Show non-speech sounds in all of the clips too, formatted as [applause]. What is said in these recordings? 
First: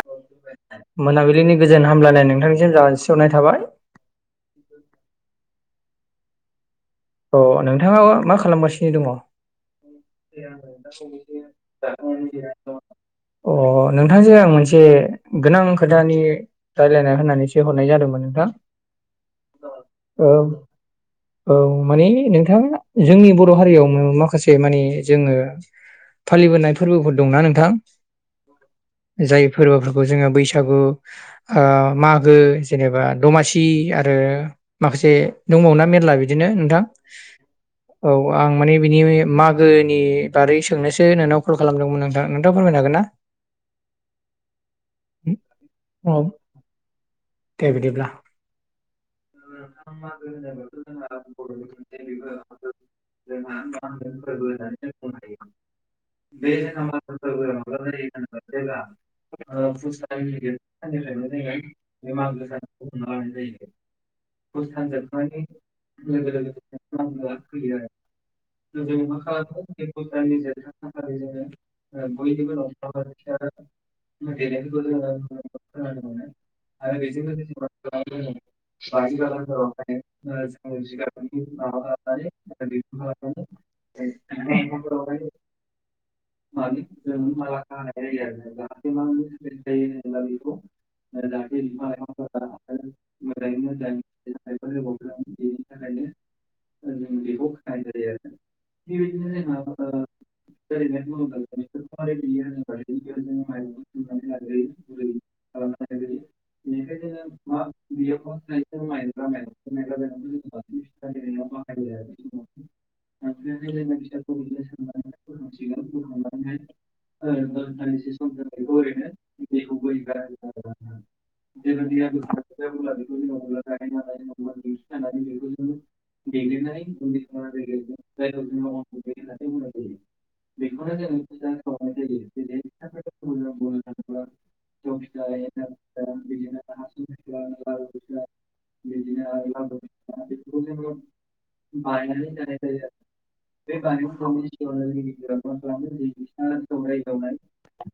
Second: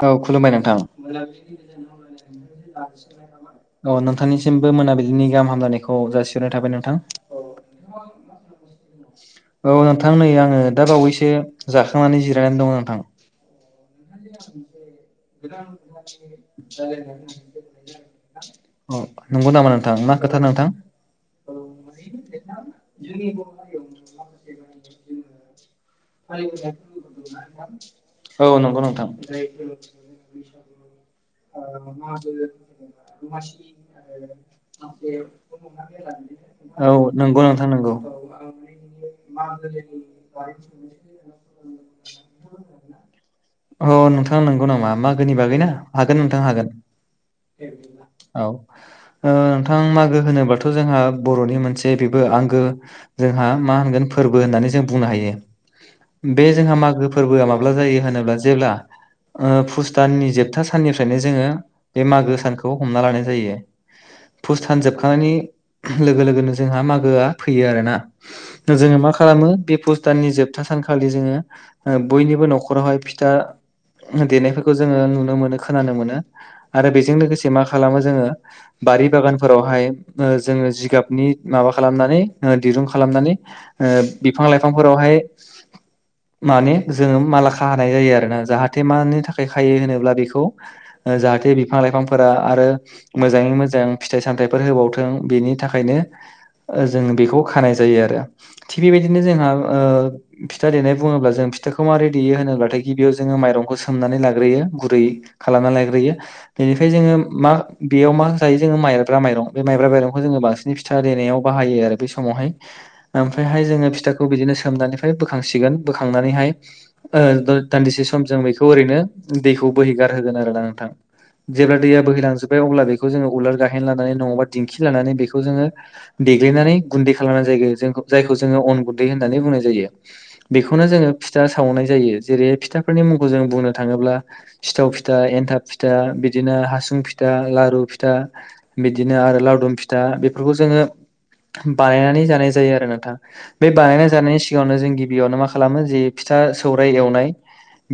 औ नोंथां मोनाबिलिनि गोजोन हामलायनाय नोंथांनिसिम जासिहरनाय थाबाय औ नोंथांनिसिमबो मोनाबिलिनि गाहाम हामलायनायखौ जासिहरनाय थाबाय नोंथां अ नोंथाङा मा खालामगासिनो दङ औ नोंथां नै आङो दा बावैसो जाखां नानै जिरायनानै दङ नोंथाङा। अ नोंथांजों आं मोनसे गोनां खोथानि रायलायना होननानैसो हरनाय जादोंमोन नोंथां। औ नंगौ नामा नोंथां मा औ खोथा नोंथां? औ माने नोंथां जोंनि बर' हारियावनो माखासे माने जोङो फालिबोनाय फोरबोफोर दंना नोंथां? औ नंगौ नोंथां जाय फोरबोफोरखौ जोङो बैसागु ओ मागो जेनेबा दमासि आरो माखासे दंबावोना मेरला बिदिनो नोंथां औ नंगौ नोंथां नंगौ औ आं माने बिनि मागोनि बारै सोंनोसो नोंनाव कल खालामदोंमोन नोंथां नोंथाङा फोरमायनो होगोन ना अ नोंथां नोंगौ नामा मागोनि बागैना औ हागोन नोंथां हागोन दे बिदिब्ला। औ नोंथां मागो होनोबाथ' जोंहा बर' बर'नि मोनसे बेबो आंगो जोंहा मा होनगोन फोरबो होननानै जों बुंनो हायो बे जोंहा मागो फोरबोआ माब्ला जायो होनोब्ला जेब्ला ओ पुस दाननि जोबथा साननिफ्रायनो जोङो बे मागो सानखौ हमना लानाय जायो। पुस्ट दान जोबखांनायनि लोगो लोगोनो जोंहा मागोआ फैयो आरोना जोङो मा खालामो बे पुस्त दाननि जोब खालि जोङो बयनिबो न'खरावहाय फिथा देनायफोरखौ जोङो नुनो मोनो खोनानो मोनो आरो बेजों लोगोसे मा खालामो जोङो बारि बागान फोरावहाय जोंनि माबा खालामनानै दिरुं खालामनानै बिफां लाइफांफोरावहाय [inaudible] माने जोङो माला खाहानाय जायो आरो ना जाहाथे मानि थाखाय खायो होनोब्ला बेखौ जाहाथे बिफां लाइफांफोरा आरो मोजाङै मोजां फिथाइ सामथायइफोर होबावथों बेनि बेनि थाखायनो जों बेखौ खानाय जायो आरो थिग बेबायदिनो जोंहा फिथा देनाय बुङोब्ला जों फिथाखौ माबै देयो होनोब्लाथाय गिबियाव जोङो माइरंखौ सोमनानै लाग्रोयो गुरै खालामना लायग्रोयो बेनिफ्राय जोङो मा बेयाव मा होजायो जोङो माइब्रा माइरं बे माइब्रा माइरं बेखौ जों बांसिनै फिथा देनायाव बाहायो आरो बै समावहाय औमफ्रायहाय जों फिथाखौ बिदिनो सोमनानै बोखांसिगोन बोखांनानैहाय दान्दिसे सम जों बेखौ ओरैनो दैखौ बोहैगोन गार होगोन आरो ना नोंथां जेब्ला दैआ बोहैलांजोबबाय अब्ला बेखौ जों उलार गाहेन लानानै दिंखि नानै बेखौ जोङो देग्लिनानै गुन्दै खालामनानै जायो जों जायखौ जोङो अन गुन्दै होननानै बुंनाय जायो बेखौनो जोङो फिथा सावनाय जायो जेरै फिथाफोरनि मुंखौ जों बुंनो थाङोब्ला सिथाव फिथा एन्थाब फिथा बिदिनो हासुं फिथा लारु फिथा बिदिनो आरो लावदुम फि दा बेफोरखौ जोङो बानायनानै जानाय जायो आरो नोंथां बे बानायना जानायनि सिगाङावनो जों गिबियावनो मा खालामो जे फिथा सौराइ एवनाय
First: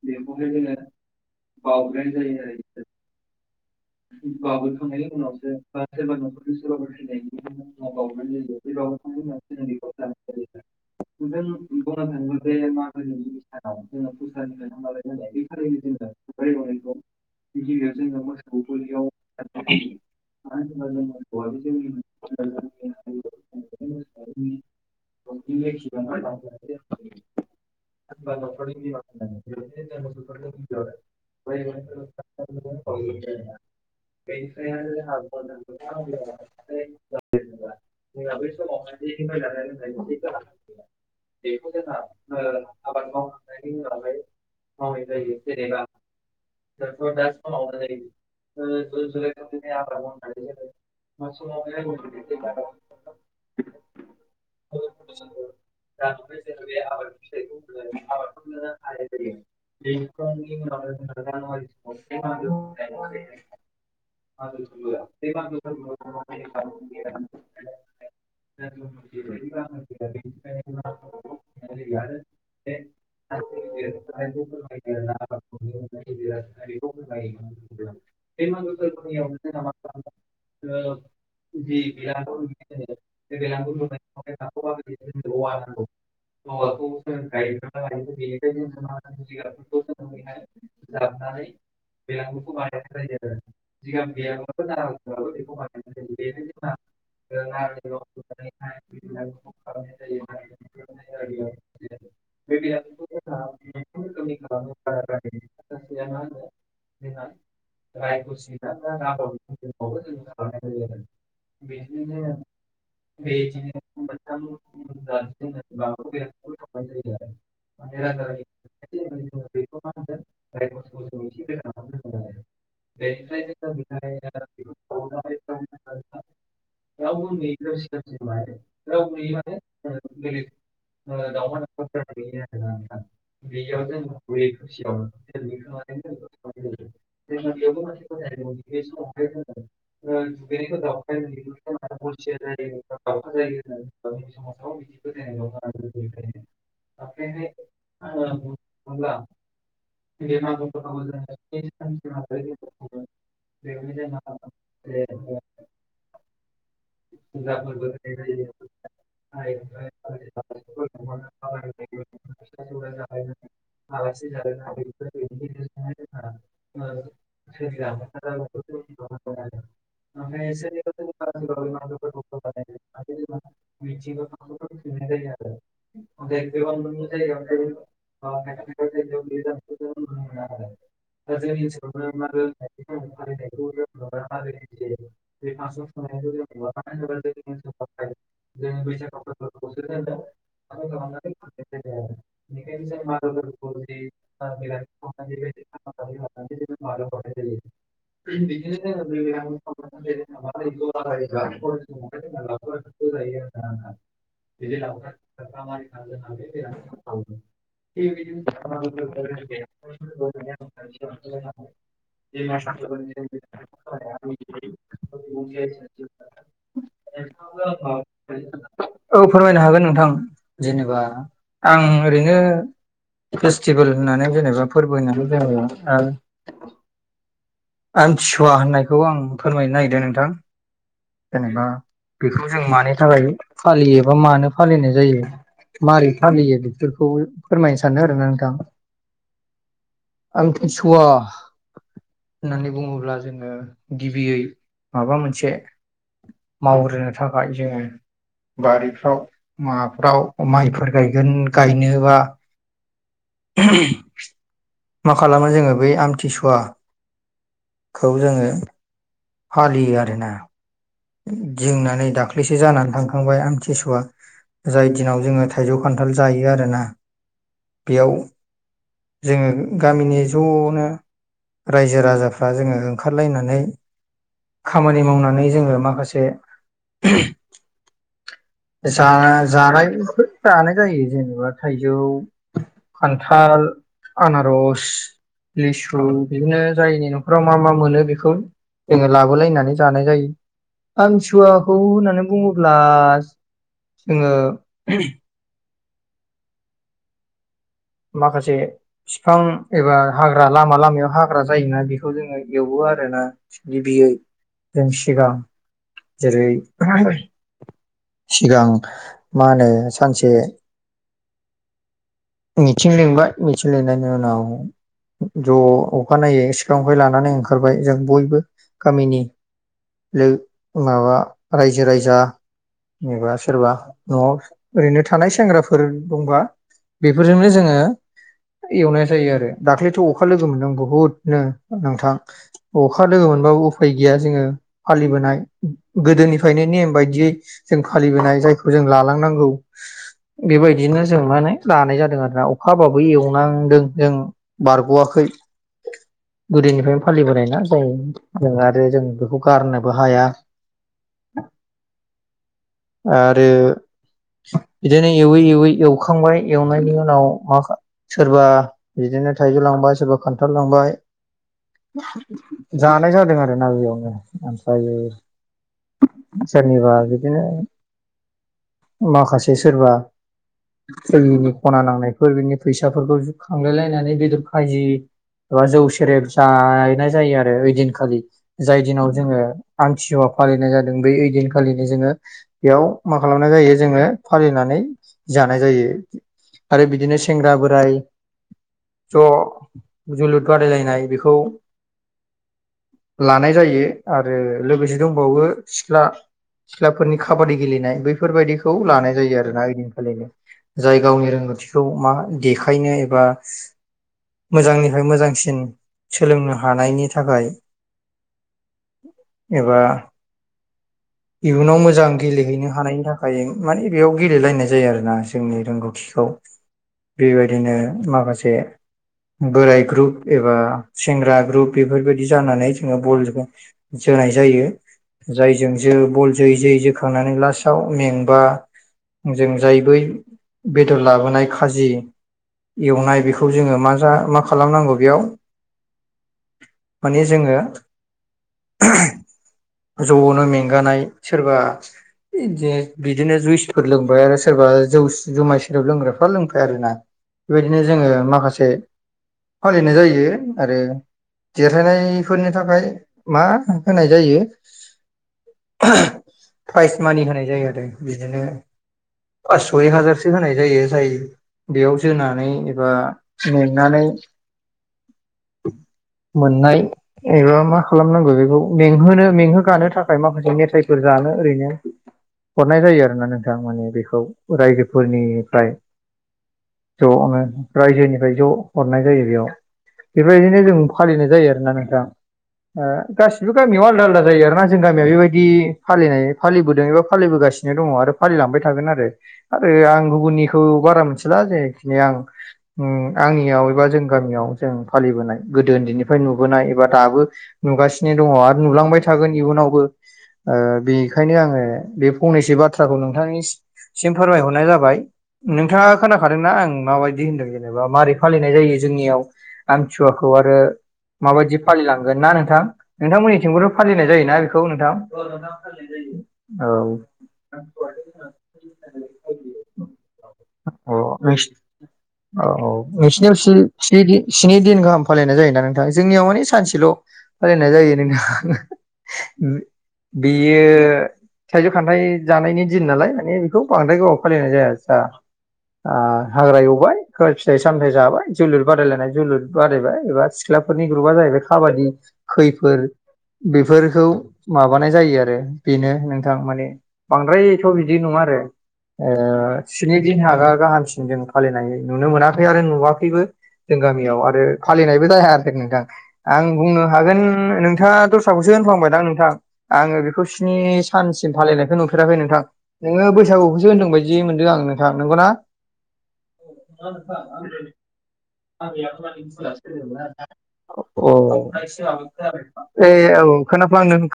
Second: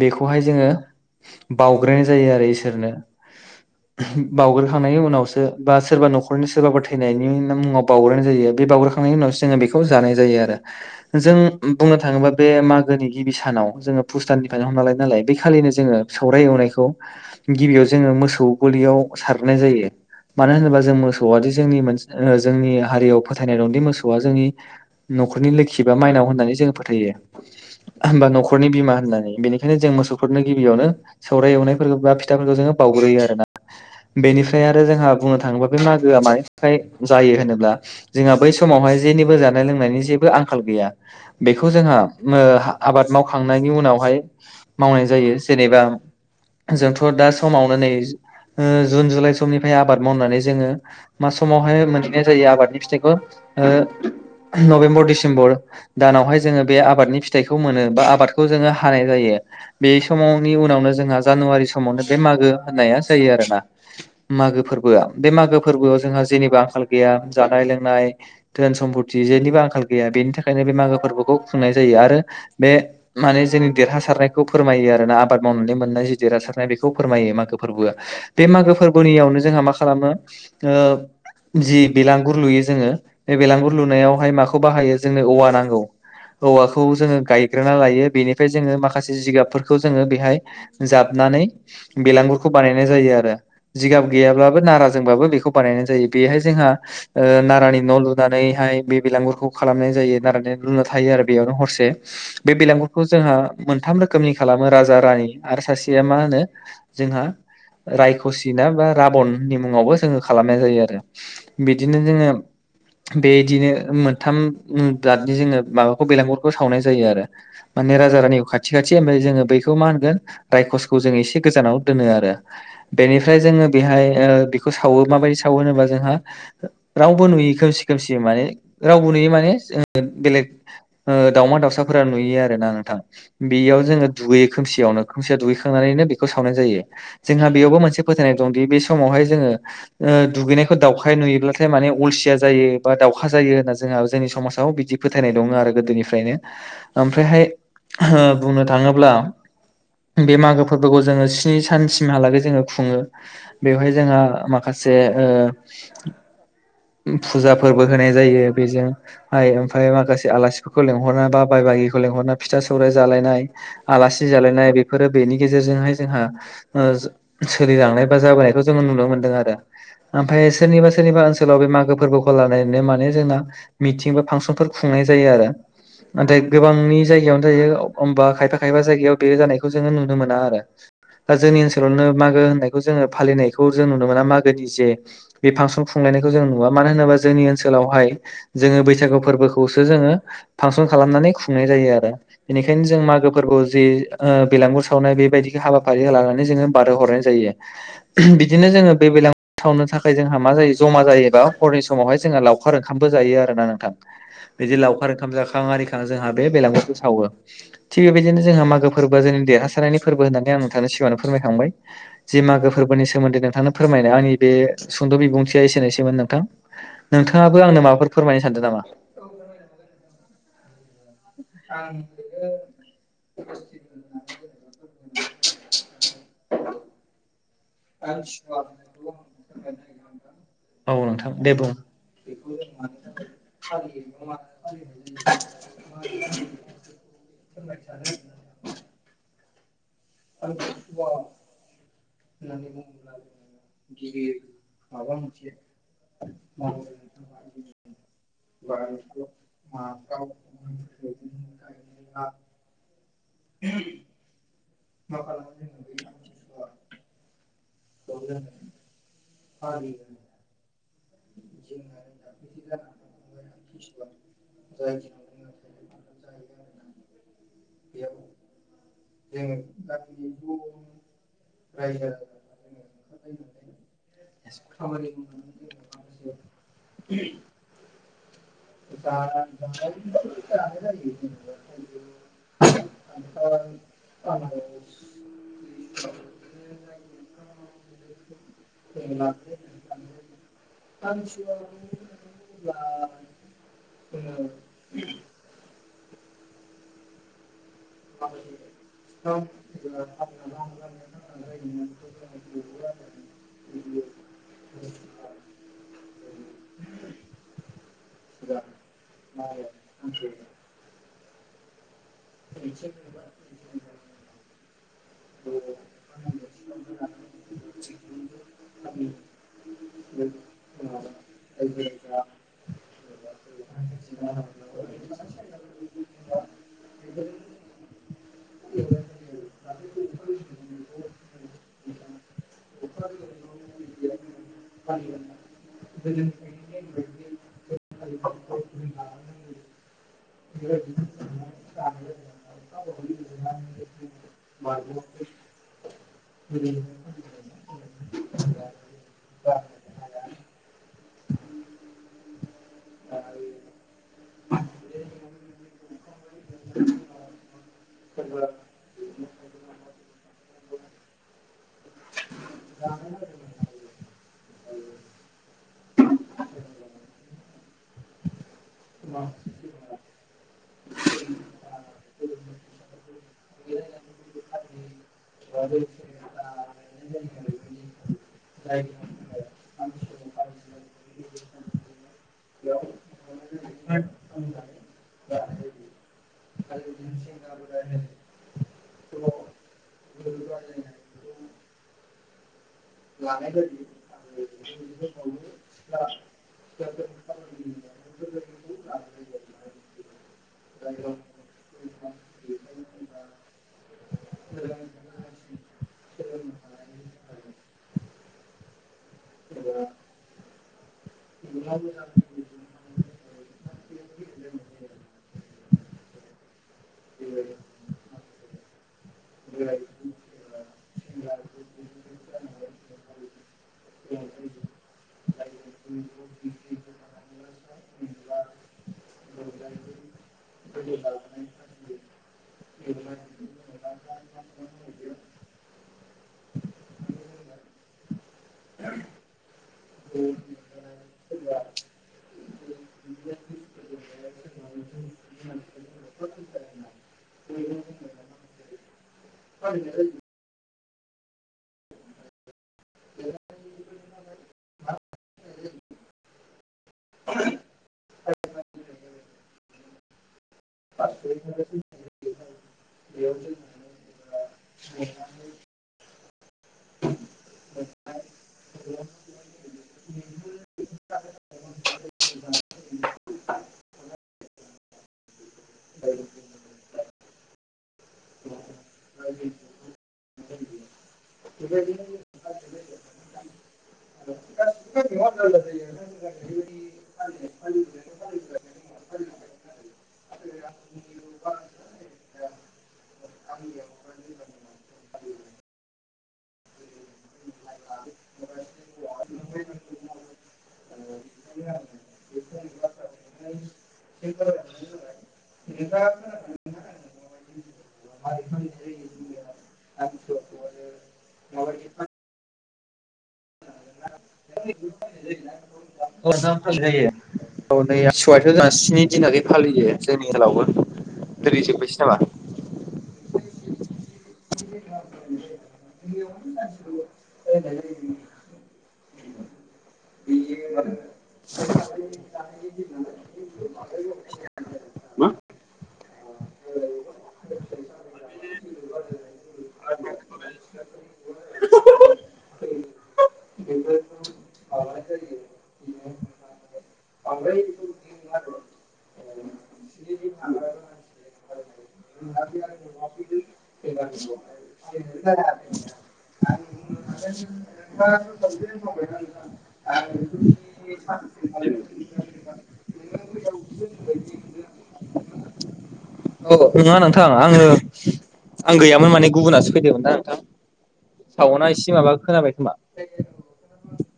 बेखौहाय जोङो बावग्रोनाय जायो आरो इसोरनो बावउग्रोखांनायनि उनावसो बा सोरबा न'खरनि सोरबाबा थायैनायनि मुङाव बावग्रोनाय जायो बे बावग्रोखांनायनि उनावसो जोङो बेखौ जानाय जायो आरो जों बुंनो थाङोबा बे मागोनि गिबि सानाव जोङो भुस्ताननिफ्रायनो हमनालायो नालाय बे खालिनो जोङो सौराय एवनाय नायखौ गिबियाव जोङो मोसौ गलियाव सारनाय जायो मानो होनोबा जों मोसौ आ जोंनि मोनस ओ जोंनि हारियाव फोथायनाय दंदि मोसौआ जोंनि न'खरनि लोखि बा माइनाव होन्नानै जों फोथायो। होमबा न'खरनि बिमा होन्नानै बेनिखायनो जों मोसौफोरनो गिबियावनो सौराय एवनायफोरखौ बा फिथाफोरखौ जोङो बावग्रोयो आरो ना बेनिफ्राय आरो जोंहा बुंनो थाङोबा बे मागोआ मा जायो होनोब्ला जोंहा बै समावहाय जेनिबो जानाय लोंनायनि जेबो आंखाल गैया बेखौ जोंहा मो हबाद मावखांनायनि उनावहाय मावनाय जायो जेनेबा जोंथ' दा समावनो नै ओ जुन जुलाइ समनिफ्राय आबाद मावनानै जोङो मा समावहाय मोनहनाय जायो आबादनि फिथाइखौ ओ नभेम्बर दिसेम्बर दानावहाय जोङो बे आबादनि फिथाइखौ मोनो बा आबादखौ जोङो हानाय जायो बे समावनि उनावनो जोंहा जानुवारि समावनो बे मागो होन्नाया जायो आरोना मागो फोरबोआ बे मागो फोरबोआव जोंहा जेनिबो आंखाल गैया जानाय लोंनाय धोन सम्फथि जेनिबो आंखाल गैया बेनि थाखायनो बे मागो फोरबोखौ खुंनाय जायो आरो बे माने जोंनि देरहासारनायखौ फोरमायो आरोना आबाद मावनानै मोन्नायजि देरहासारनाय बेखौ फोरमायो मागो फोरबोआ बे मागो फोरबोनियावनो जोंहा मा खालामो ओ जि बेलांगुर लुयो जोङो बे बेलांगुर लुनायावहाय माखौ बाहायो जोङो औवा ना [inaudible] औवाखौ जोङो गायग्रोना लायो बेनिफ्राय जोङो माखासे जिगाबफोरखौ जोङो बेहाय जाबना नै बेलागुरखौ बानायनाय जायोआरो जिगाब गैयाब्लाबो नाराजोंबाबो बेखौ बानायनाय जायो बेहाय जोंहा ओ नारानि न' लुनानैहाय बे बेलगुरखौ खालामनाय जायो नारानि [unintelligible] थायो आरो बेयावनो हरसे बे बेलेंगुरखौ जोंहा मोनथाम रोखोमनि खालामो राजा रानि आरो सासेया मा होनो जोंहा रायखसिना बा राबननि मुङावबो जोङो खालाम नाय जायो आरो बिदिनो जोङो बेदिनो मोनथाम [unintelligible] [unintelligible] जोङो माबाखौ बेलगुरखौ सावनाय जायो आरो माने राजा रानि खाथि खाथि ओमफ्राय जोङो बैखौ मा होनगोन रायखसखौ जों एसे गोजानाव दोनो आरो बेनिफ्राय जोङो बेहाय ओ बेखौ सावो माबायदि सा साव होनोबा जोंहा रावबो नुयै खोमसि खोमसि माने रावबो नुयि माने ज बेलेग ओ दावमा दाउसाफोरा नुयो आरो ना नोंथां बेयाव जोङो दुगैयो खोमसियाव खोमसिआव दुैखांनानैनो बेखौ सावनाय जायो जोंहा बेयावबो मोनसे फोथायनाय दंदि बे समावहाय जोङो ओ दुगैनायखौ दाउख नुयोब्लाथाय माने अलसिया जायो बा दाउखा जायो होन्ना जोंहा जोंनि समास आव बिदि फोथायनाय दङ आरो गोदोनिफ्रायनो ओमफ्रायहाय ओ बुंनो थाङोब्ला बे मागो फोरबोखौ जोङो स्नि सानसिमहालागै जोङो खुङो बेवहाय जोंहा मा माखासे ओ फुजा फोरबो होनाय जायो बेजों आइ ओमफ्राय माखासे आलासिफोरखौ लिंहरना बा बाय बागिखौ लेंहरना फिथा सौर जालायनाय आलासि जालायनाय बेफोरो बेनि गेजेरजोंहाय जोंहा ओ सोलिलांनाय बा जाबोनायखौ जोङो नुनो मोन दों आरो ओमफाय सोरनिबा सोरनिबा ओनसोलाव बे मागो फोरबोखौ लानानै माने जों मि [unintelligible] फांसनफोर खुंनाय जायो आरो नाथाय गोबांनि जायगायावनो थायो अमबा खायफा खायफा जायगायाव बे जानायखौ जोङो नुनो मोना आरो। दा जोंनि ओनसोलावनो मागो होननायखौ जोङो फालिनायखौ जों [unintelligible] मागोनि जे बे फांसन खुंलायनायखौ जों नुवा मानो होनोबा जोंनि ओनसैलावहाय जोङो बैसागु फोरबोखौसो जोङो फांसन खालामनानै खुंनाय जायो आरो बेनिखायनो जों मागो फोरबो जे ओ बेलागुर सावनाय बे बायदिखो हाबा फारिहा लानानै जोङो बारहो हरनाय जायो बिदिनो जोङो बे [unintelligible] थाखाय जोंहा मा जायो जमा जायोबा हरनि समावहाय जोंहा लावखार ओंखामबो जायो आर [unintelligible] नोंथां बिदि लावखार ओंखाम जाखां आरिखां जोंहा बे बेलांगुरखौ सावो थिग बेबायदिनो जों जोंहा मागो फोरबोआ जोंनि देरहासारनि फोरबो होन्नानै आं नोंथांनि सिगाङावनो फोरायांबाय जि मागो फोरबोनि सोमोन्दै नोंथां नों फोरमायनाय आंनि बे सुंद' बिबुंथिया एसेनोसैमोन नोंथां नोंथाङाबो आंनो माबाफोर। फोरमायनो सानदों नामा औ फोरमायनो हागोन नोंथां जेनेबा आं ओरैनो। फेस्टिभेल होननानै जेनेबा फोरबो होननानै जेनेबा आमथिसुवा होननायखौ आं फोरमायनो नागिरदों नोंथां। औ नोंथां दे जेनेबा बुं। बेखौ जों मानि थाखाय फालियोबा मानो फालिनाय जायो माबारै फालियो बेफोरखौ फोरमायनो सानो आरोना नोंथां। आमथिसुआस सुवा होननानै बुङोब्ला। जोङो गिबियै माबा मोनसे मावग्रोनो थाखाय जोङो। बारिफ्राव माबाफ्राव माइफोर गायगोन गायनोबा। मा खालामो जोङो बै आमथिसुवा। खौ जोङो फालियो आरोना। गिंनानै दाख्लैसो जानानै थांखांबाय आमथिसुवा। जाय दिनाव जोङो थाइजौ खान्थाल जायो आरोना बेयाव। जोङो गामिनि ज'नो रायजो राजाफ्रा जोङो ओंखारलायनानै खामानि मावनानै जोङो [unintelligible] माखासे जा जानायफोर जानाय जायो जेनेबा थाइजौ। खान्थाल आनारस। लिसु बिदिनो जायनि न'खराव मा मा मोनो बेखौ। जोङो लाबोलायनानै जानाय जायो। आमसुवाखौ होननानै बुङोब्ला जोङो। माखासे बिफां एबा हाग्रा लामा लामायाव हाग्रा जायोना बेखौ जोङो एवो। आरोना गिबियै जों सिगां। जेरै सिगां मा होनो सानसे। मिटिं लिंबाय मिटिं लिंनायनि उनाव ज' अखानायै सिखा खंखाय लानानै ओंखारबाय जों बयबो गामिनि। ओ माबा रायजो राजा जेनेबा सोरबा न'आव ओरैनो थानाय सेंग्राफोर दंबा बेफोरजोंनो जोङो एवनाय जायो आरो दाख्लैथ' अखा लोगो मोनदों बुहुदनो नोंथां। अखा लोगो मोनबाबो उफाय गैया जोङो फालिबोनाय गोदोनिफायनो नेम बायदियै जों फालिबोनाय जायखौ जों लालांनांगौ। बेबायदिनो जों माने लानाय जादों आरोना अखा हाबाबो एवनांदों जों बारग'वाखै। गोदोनिफ्रायनो फालिबोनाय ना। औ जों आरो जों बेफोरखौ गारनोबो हाया। आरो बिदिनो एवै एवै एवखांबाय एवनायनि उनाव माखा सोरबा बिदि बिदिनो थाइजौ लांबाय सोरबा खान्थाल लांबाय। जानाय जादों आरो ना बेयावनो आमफ्रायो सोरनिबा बिदिनो माखासे सोरबा फैयिनि खना नांनायफोर बिनि फैसाफोरखौ खांलाय लायनानै बेदर खाजि एबा जौ सेरेब जानाय जायो आरो ओइ दिनखालि जाय दिनाव जोङो आमथिसु फालिनाय जादों बेै ओइदिनखालिनो जोङो बेयाव मा खालामनाय जायो जोङो फालिनानै जानाय जायो। आरो बिदिनो सेंग्रा बोराय। ज' जोलुर बादायलायनाय बेखौ लानाय जायो आरो लोगोसे दंबावो सिख्ला सिख्लाफोरनि खाबादि गेलेनाय बैफोरबायाददिखौ लानाय जायो आरो ना जाय गावनि रोंगौथिखौ मा देखायनो एबा मोजांनिफ्राय मोजांसिन सोलोंनो हानायनि थाखाय एबा इयुनाव मोजां गेलेहैनो हानायनि थाखाय मानि बेयाव गेलायनाय जायो आरोना जोंनि रोंगौथि बेबायदिनो माखासे बोराय ग्रुप एबा सेंग्रा ग्रुप बेफोरबायदि जानानै ओ बल जोनाय जायो जायजों जो बल जयै जयै जोखांनानै लास्टाव मेंबा जों जाय बै बेदर लाबोनाय खाजि एवनाय बेखौ जोङो मा जा मा खालामनांगौ बेयाव माने जोङो ज'आवनो मेंगानाय सोरबा दि बिदिनो जुइसफोर लोंबाय आरो सोरबा जौ जुमाय सेराव लोंग्राफ्रा लोंबाय आरोना बेबायदिनो जोङो माखासे फालिनाय जायो आरो देरहायानायफोरनि थाखाय मा होनाय जायो प्राइज मानि होनाय जायो आरो बिदिनो पास्स' एक हाजारसो होनायायो। जायो जायो बेयाव जोनानै एबा मेंनानै ए [unintelligible] मोननाय एबा मा खालामनांगौ बेखौ मेंहोनो मेंहो गानो थाखाय माखासे मेथाइफोर जानो ओरैनो [unintelligible] हरनाय जायो आरोना नोंथाङां माने बेखौ अ रायजो फोरनिफ्राय ज' नो रायजोनिफ्राय ज' हरनाय जायो बेयाव बेफोरबायदिनो जों फालिनाय जायो आरोना नोंथां ओ गासिबो गामिआव आलदा आलदा जायो आरो मा जों गामियाव बेबायदि फालिनाय फालिबोदों एबा फालिबोगासिनो दङ आरो फालिलांबाय थागोन आरो आरो आं गुबुननिखौ बारा मोनथिला जेखिनि आं ओम आंनियाव एबा जों गामियाव जों फालिबोनाय गोदो उन्दैनिफ्राय नुबोनाय एबा दाबो नुगासिनो दङ आरो नुलां युनावबो ओ बेनिखायनो आङो बे फंनैसो बाथ्राखौ नोंथांनि सिम फोरमायहरनाय जाबाय। नोंथाङा खोनाखादोंना आं माबायदि होनदों जेनेबा मारै फालिनाय जायो जोंनियाव। आमथिसुवाखौ आरो माबायदि फालिलांगोन ना नोंथां नोंथांमोननिथिंबोथ' फालिनाय जायो। ना बेखौ नोंथां औ औ नै सिवायथ' जोंहा स्नि दिनाखै फालियो जोंनि जोलावबो [unintelligible] औ औ औ नोंसिनियाव स्नि दिन स्नि दिन गाहाम फालिनाय जायोना [unintelligible] जोंनियाव मानि सानसेल' फालिनाय जायो नोंथां। बियो थाइजौ खान्थाइ जानायनि दिन नालाय माने बेखौ बांद्राय गोावाव फालिनाय जाया आस्सा। आ हाग्रा एवबाय फिथाइ सामथाइ जाबाय जोलुर बादायलायनाय जोलुर बादायबाय एबा सिख्लाफोर नि ग्रुबआ जाहैबाय काबादि खैफोरब फोरखौ माबानाय जायो आरो बेनो नोंथां माने बांद्रायथ' बिदि नङा आरो। ओ स्नि दिन हागा गाहामसिन जों फालिनाय नुनो मोनाखै आरो नुवाखैबो। जों गामियाव आरो फालिनायबो जायाखै आरो नोंथां आं बुंनो हागोन नोंथाङा दसे खौसो होनफांबायदां नोंथां आङो बेखौ स' स्नि सानसिम फालिनायखौ नुफेराखै नोंथां नोङो बैसागुखौसो होनदों बायदि मोनदों आं नोंथां नंगौना [inaudible] अ नङा नोंथां आङो आं गैयामोन माने [unintelligible] गुबुनासो फैदोंमोन ना नोंथां औ‌ सावना ए एसे माबा खोनाबाय खोमा औ खोनाफ्लांदों